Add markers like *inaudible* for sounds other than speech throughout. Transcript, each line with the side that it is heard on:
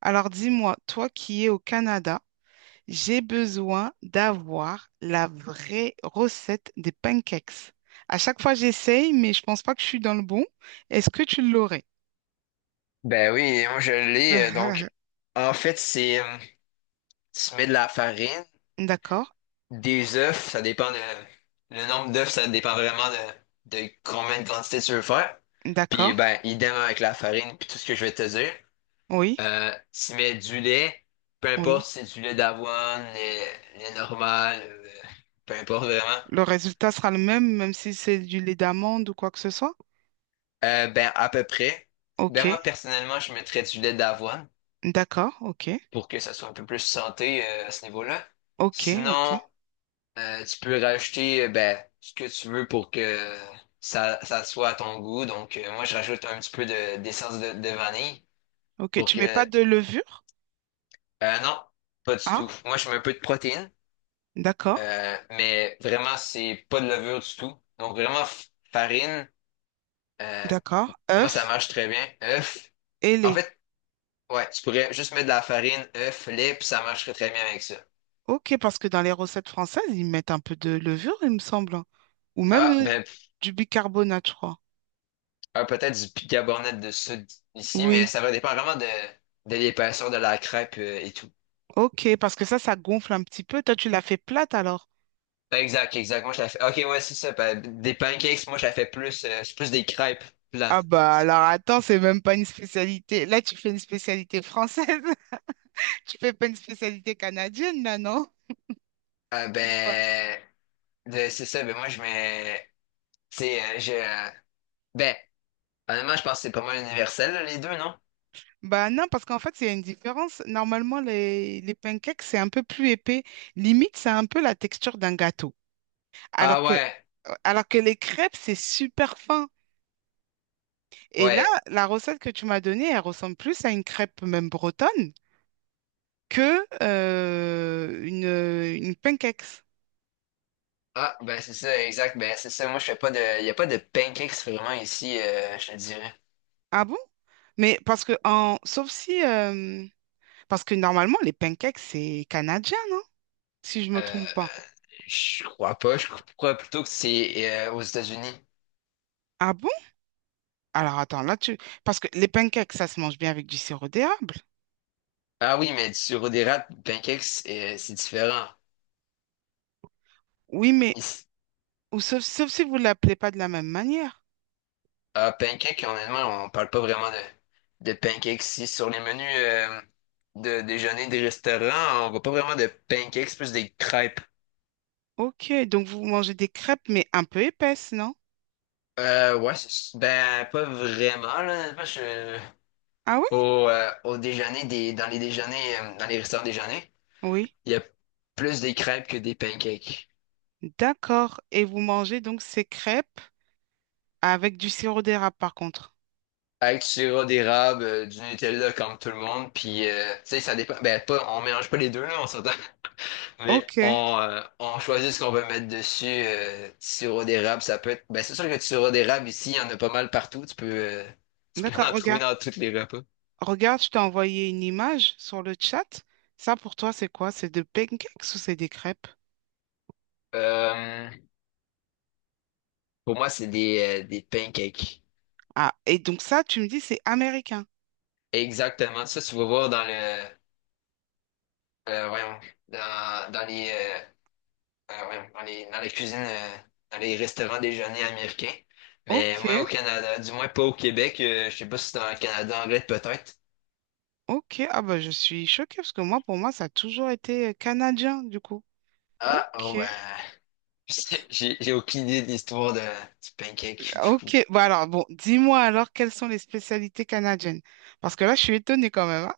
right: Alors dis-moi, toi qui es au Canada, j'ai besoin d'avoir la vraie recette des pancakes. À chaque fois, j'essaye, mais je pense pas que je suis dans le bon. Est-ce que tu l'aurais?
left: Ben oui, moi je l'ai. Donc,
right: *laughs*
left: en fait, c'est tu mets de la farine,
right: D'accord,
left: des œufs, ça dépend de le nombre d'œufs, ça dépend vraiment de combien de quantité tu veux faire. Puis
right: d'accord,
left: ben, idem avec la farine, puis tout ce que je vais te dire.
right: oui,
left: Tu mets du lait, peu importe
right: oui.
left: si c'est du lait d'avoine, lait, lait normal, peu importe vraiment.
right: Le résultat sera le même, même si c'est du lait d'amande ou quoi que ce soit.
left: Ben à peu près.
right: Ok,
left: Ben moi personnellement, je mettrais du lait d'avoine
right: d'accord, ok,
left: pour que ça soit un peu plus santé à ce niveau-là.
right: ok, ok,
left: Sinon, tu peux rajouter ben, ce que tu veux pour que ça soit à ton goût. Donc, moi, je rajoute un petit peu d'essence de vanille
right: ok.
left: pour
right: Tu
left: que...
right: mets pas de levure?
left: Non, pas du tout.
right: Ah,
left: Moi, je mets un peu de protéines,
right: d'accord,
left: mais vraiment, c'est pas de levure du tout. Donc, vraiment, farine, euh,
right: d'accord.
left: moi, ça
right: Œuf
left: marche très bien. Œuf.
right: et
left: En
right: lait.
left: fait, ouais, tu pourrais juste mettre de la farine, œuf, lait, puis ça marcherait très bien avec ça.
right: Ok, parce que dans les recettes françaises, ils mettent un peu de levure, il me semble. Ou même
left: Ah, ben,
right: du bicarbonate, je crois.
left: ah, peut-être du bicarbonate de soude ici, mais
right: Oui,
left: ça va dépendre vraiment de l'épaisseur de la crêpe et tout.
right: ok, parce que ça gonfle un petit peu. Toi, tu l'as fait plate alors?
left: Exact, exact. Moi, je la fais. Ok, ouais, c'est ça. Des pancakes, moi, je la fais plus. C'est plus des crêpes
right: Ah
left: plates.
right: bah alors attends, c'est même pas une spécialité. Là, tu fais une spécialité française. *laughs* Tu fais pas une spécialité canadienne, là, non?
left: Ah,
right: Ou pas?
left: ben, c'est ça. Ben, moi, je mets. Tu sais, je. Ben, honnêtement, je pense que c'est pas mal universel, là, les deux, non?
right: Bah non, parce qu'en fait, il y a une différence. Normalement, les pancakes, c'est un peu plus épais. Limite, c'est un peu la texture d'un gâteau.
left: Ah,
right: Alors que,
left: ouais.
right: alors que les crêpes, c'est super fin. Et là,
left: Ouais.
right: la recette que tu m'as donnée, elle ressemble plus à une crêpe même bretonne que une pancakes.
left: Ah, ben, c'est ça, exact. Ben, c'est ça. Moi, je fais pas de. Il y a pas de pancakes vraiment ici, je te dirais.
right: Ah bon? Mais parce que en sauf si parce que normalement les pancakes c'est canadien, non? Si je me
left: Euh,
right: trompe pas.
left: je crois pas. Je crois plutôt que c'est aux États-Unis.
right: Ah bon? Alors attends, là tu parce que les pancakes ça se mange bien avec du sirop d'érable.
left: Ah oui, mais sur des d'érable, pancakes, c'est différent.
right: Oui, mais
left: Ici,
right: ou sauf si vous l'appelez pas de la même manière.
left: ah, pancakes, honnêtement, on parle pas vraiment de pancakes ici. Sur les menus de déjeuner des restaurants, on voit pas vraiment de pancakes, plus des crêpes.
right: Ok, donc vous mangez des crêpes mais un peu épaisses, non?
left: Ouais, ben, pas vraiment, là. Honnêtement,
right: Ah oui?
left: au déjeuner, dans les déjeuners, dans les restaurants déjeuners,
right: Oui.
left: il y a plus des crêpes que des pancakes.
right: D'accord. Et vous mangez donc ces crêpes. Avec du sirop d'érable, par contre.
left: Avec du sirop d'érable, du Nutella comme tout le monde, puis tu sais, ça dépend. Ben, pas, on mélange pas les deux, là, on s'entend. *laughs* Mais
right: Ok,
left: on choisit ce qu'on veut mettre dessus. Du sirop d'érable, ça peut être. Ben, c'est sûr que du sirop d'érable, ici, il y en a pas mal partout. Tu peux *laughs*
right: d'accord,
left: en trouver
right: regarde.
left: dans tous les repas.
right: Regarde, je t'ai envoyé une image sur le chat. Ça, pour toi, c'est quoi? C'est de pancakes ou c'est des crêpes?
left: Euh, pour moi, c'est des pancakes.
right: Ah, et donc ça, tu me dis, c'est américain.
left: Exactement. Ça, tu vas voir dans le. Voyons. Dans, dans les. Ah ouais, dans les cuisines, dans les restaurants déjeuner américains. Mais
right: Ok,
left: moi, au Canada, du moins pas au Québec, je sais pas si c'est dans le Canada anglais peut-être.
right: ok. Ah bah, je suis choquée parce que moi, pour moi, ça a toujours été canadien, du coup.
left: Ah,
right: Ok,
left: oh ben, *laughs* j'ai aucune idée de l'histoire de, du pancake. Du coup.
right: ok. Bah alors, bon, dis-moi alors, quelles sont les spécialités canadiennes? Parce que là, je suis étonnée quand même, hein.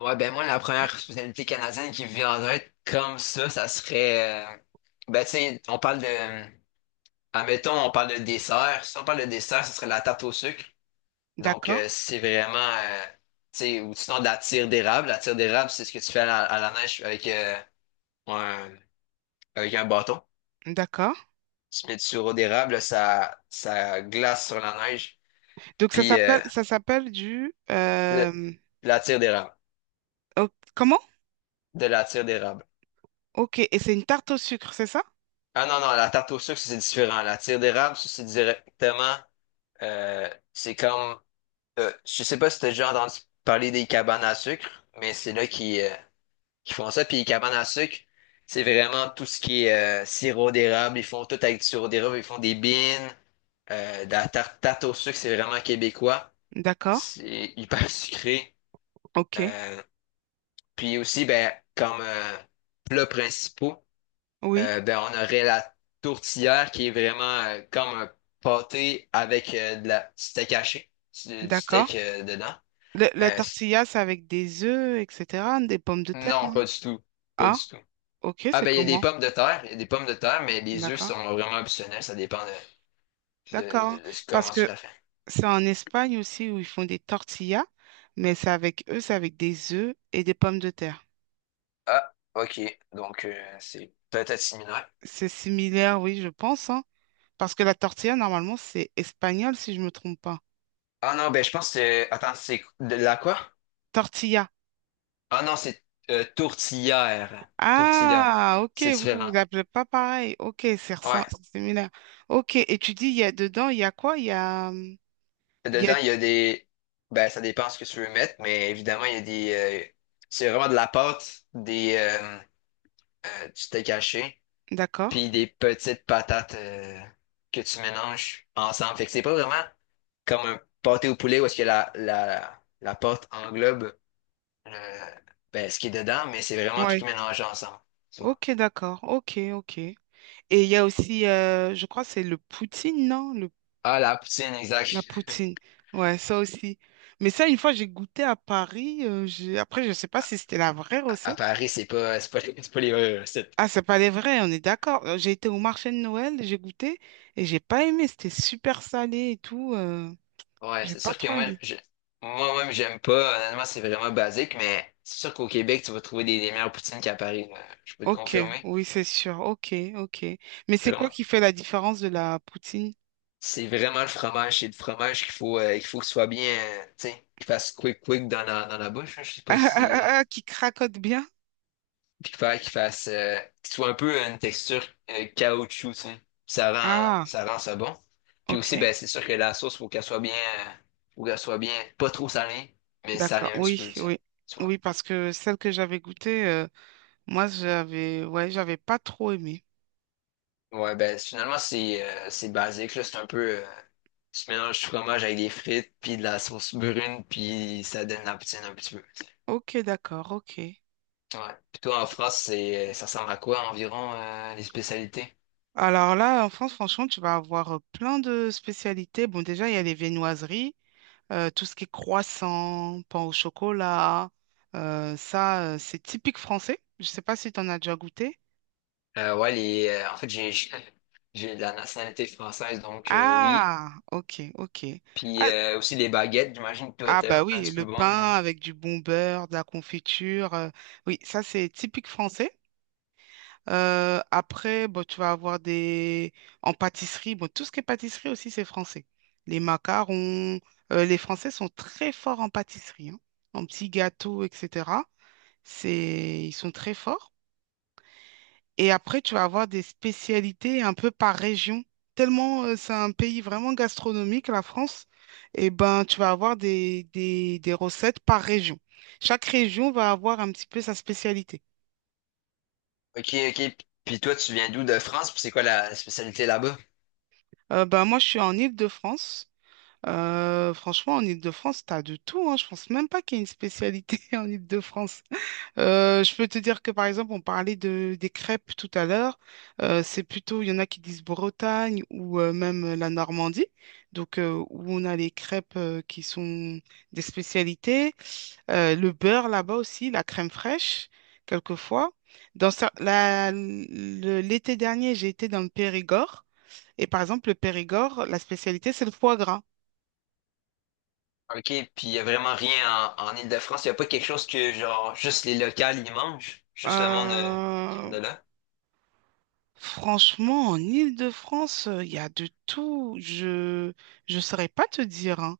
left: Ouais, ben moi, la première spécialité canadienne qui me vient en tête comme ça serait... ben tu sais, on parle de... Admettons, on parle de dessert. Si on parle de dessert, ça serait la tarte au sucre. Donc,
right: D'accord,
left: c'est vraiment, tu sais, ou sinon de la tire d'érable. La tire d'érable, c'est ce que tu fais à la neige avec, un, avec un bâton.
right: d'accord.
left: Tu mets du sirop d'érable, ça glace sur la neige.
right: Donc, ça
left: Puis,
right: s'appelle, ça s'appelle du...
left: le- la tire d'érable.
right: oh, comment?
left: De la tire d'érable.
right: Ok, et c'est une tarte au sucre, c'est ça?
left: Ah non, non, la tarte au sucre, ça, c'est différent. La tire d'érable, ça, c'est directement, c'est comme, je sais pas si t'as déjà entendu parler des cabanes à sucre, mais c'est là qui font ça. Puis cabane à sucre, c'est vraiment tout ce qui est sirop d'érable. Ils font tout avec du sirop d'érable. Ils font des beans, de la tarte, tarte au sucre, c'est vraiment québécois.
right: D'accord,
left: C'est hyper *laughs* sucré.
right: ok,
left: Euh, Puis aussi, ben, comme plats principaux,
right: oui,
left: ben, on aurait la tourtière qui est vraiment comme un pâté avec de la du steak haché, du
right: d'accord.
left: steak dedans.
right: La
left: Euh, c-
right: tortilla, c'est avec des œufs, etc., des pommes de terre,
left: non,
right: non?
left: pas du tout. Pas
right: Ah,
left: du tout.
right: ok,
left: Ah
right: c'est
left: ben il y a des
right: comment?
left: pommes de terre, il y a des pommes de terre, mais les œufs
right: D'accord,
left: sont vraiment optionnels, ça dépend
right: d'accord.
left: de ce-
right: Parce
left: comment tu
right: que
left: la fais.
right: c'est en Espagne aussi où ils font des tortillas, mais c'est avec eux, c'est avec des œufs et des pommes de terre.
left: Ah, ok, donc c'est peut-être similaire.
right: C'est similaire, oui, je pense, hein, parce que la tortilla, normalement, c'est espagnol, si je me trompe pas.
left: Ah non, ben je pense que... Attends, c'est de la quoi?
right: Tortilla.
left: Ah non, c'est tourtière. Tourtière,
right: Ah, ok,
left: c'est
right: vous, vous
left: différent.
right: l'appelez pas pareil. Ok, c'est ressem-
left: Ouais,
right: c'est similaire. Ok, et tu dis, il y a dedans, il y a quoi? Il y a...
left: dedans il y a des... Ben ça dépend ce que tu veux mettre, mais évidemment il y a des... euh, c'est vraiment de la pâte, des... du steak haché,
right: D'accord.
left: puis des petites patates que tu mélanges ensemble. Fait que c'est pas vraiment comme un pâté au poulet où est-ce que la pâte englobe euh, ben, ce qui est dedans, mais c'est vraiment tout
right: Ouais.
left: mélangé ensemble. Tu vois.
right: Ok, d'accord. Ok, ok. Et il y a aussi, je crois, que c'est le poutine, non?
left: Ah, la poutine,
right: La
left: exact.
right: poutine, ouais, ça aussi. Mais ça, une fois, j'ai goûté à Paris. Après, je ne sais pas si c'était la vraie
left: À
right: recette.
left: Paris, c'est pas, c'est pas, c'est pas les vraies recettes.
right: Ah, c'est pas les vrais, on est d'accord. J'ai été au marché de Noël, j'ai goûté et j'ai pas aimé. C'était super salé et tout.
left: Ouais,
right: J'ai
left: c'est
right: pas
left: sûr que
right: trop
left: moi,
right: aimé.
left: je, moi-même, j'aime pas. Honnêtement, c'est vraiment basique, mais c'est sûr qu'au Québec, tu vas trouver des meilleures poutines qu'à Paris. Là. Je peux te
right: Ok,
left: confirmer.
right: oui, c'est sûr. Ok, ok. Mais c'est quoi
left: Vraiment.
right: qui fait la différence de la poutine?
left: C'est vraiment le fromage. C'est le fromage qu'il faut, qu'il faut qu'il soit bien, tu sais, qu'il fasse quick quick dans la bouche. Hein, je sais
right: *laughs*
left: pas
right: Ah, ah,
left: si.
right: ah, ah, qui cracote bien?
left: Puis qu'il fasse, qu'il soit un peu une texture caoutchouc, tu sais. Ça rend,
right: Ah,
left: ça rend ça bon. Puis
right: ok,
left: aussi, ben, c'est sûr que la sauce, faut qu'elle soit bien, faut qu'elle soit bien, pas trop salée, mais
right: d'accord.
left: salée un petit
right: Oui,
left: peu, tu sais.
right: oui.
left: Tu vois.
right: Oui, parce que celle que j'avais goûtée, moi, j'avais, ouais, j'avais pas trop aimé.
left: Ouais, ben, finalement, c'est basique, là. C'est un peu. Tu mélanges du fromage avec des frites, puis de la sauce brune, puis ça donne la poutine un petit peu.
right: Ok, d'accord, ok.
left: Ouais. Puis toi, en France, c'est, ça ressemble à quoi environ les spécialités?
right: Alors là, en France, franchement, tu vas avoir plein de spécialités. Bon, déjà, il y a les viennoiseries, tout ce qui est croissant, pain au chocolat. Ça, c'est typique français. Je ne sais pas si tu en as déjà goûté.
left: Ouais, les, en fait, j'ai *laughs* j'ai de la nationalité française, donc oui.
right: Ah, ok, ok.
left: Puis
right: Ah,
left: aussi les baguettes, j'imagine que toi,
right: ah,
left: t'es
right: bah
left: un
right: oui,
left: petit peu
right: le
left: bon.
right: pain
left: Hein.
right: avec du bon beurre, de la confiture. Oui, ça, c'est typique français. Après, bon, tu vas avoir des... En pâtisserie, bon, tout ce qui est pâtisserie aussi, c'est français. Les macarons, les Français sont très forts en pâtisserie, hein, en petits gâteaux, etc. C'est... Ils sont très forts. Et après, tu vas avoir des spécialités un peu par région. Tellement c'est un pays vraiment gastronomique, la France, et ben, tu vas avoir des recettes par région. Chaque région va avoir un petit peu sa spécialité.
left: Ok, ok. Puis toi, tu viens d'où de France? Puis c'est quoi la spécialité là-bas?
right: Ben, moi, je suis en Île-de-France. Franchement, en Île-de-France, t'as de tout, hein. Je pense même pas qu'il y ait une spécialité *laughs* en Île-de-France. Je peux te dire que, par exemple, on parlait des crêpes tout à l'heure. C'est plutôt, il y en a qui disent Bretagne ou même la Normandie, donc où on a les crêpes qui sont des spécialités. Le beurre là-bas aussi, la crème fraîche, quelquefois. Dans cer- la- le- L'été dernier, j'ai été dans le Périgord. Et par exemple, le Périgord, la spécialité, c'est le foie gras.
left: Ok, puis il y a vraiment rien en, en Île-de-France. Il n'y a pas quelque chose que, genre, juste les locales, ils mangent? Juste le monde
right: Euh,
left: de là?
right: Franchement, en Île-de-France, il y a de tout. Je saurais pas te dire, hein.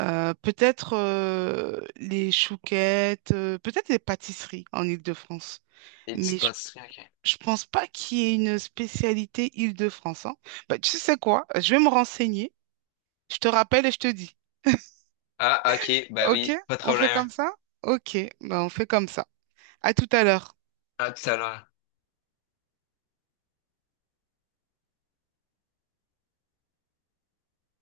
right: Peut-être les chouquettes, peut-être les pâtisseries en Île-de-France.
left: Des
right: Mais
left: petites
right: je,
left: pâtisseries, ok.
right: je pense pas qu'il y ait une spécialité Île-de-France, hein. Bah, tu sais quoi? Je vais me renseigner. Je te rappelle et je te dis.
left: Ah, ok, ben
right: OK?
left: oui, pas de
right: On fait
left: problème.
right: comme ça? OK. Bah, on fait comme ça. À tout à l'heure.
left: À tout à l'heure.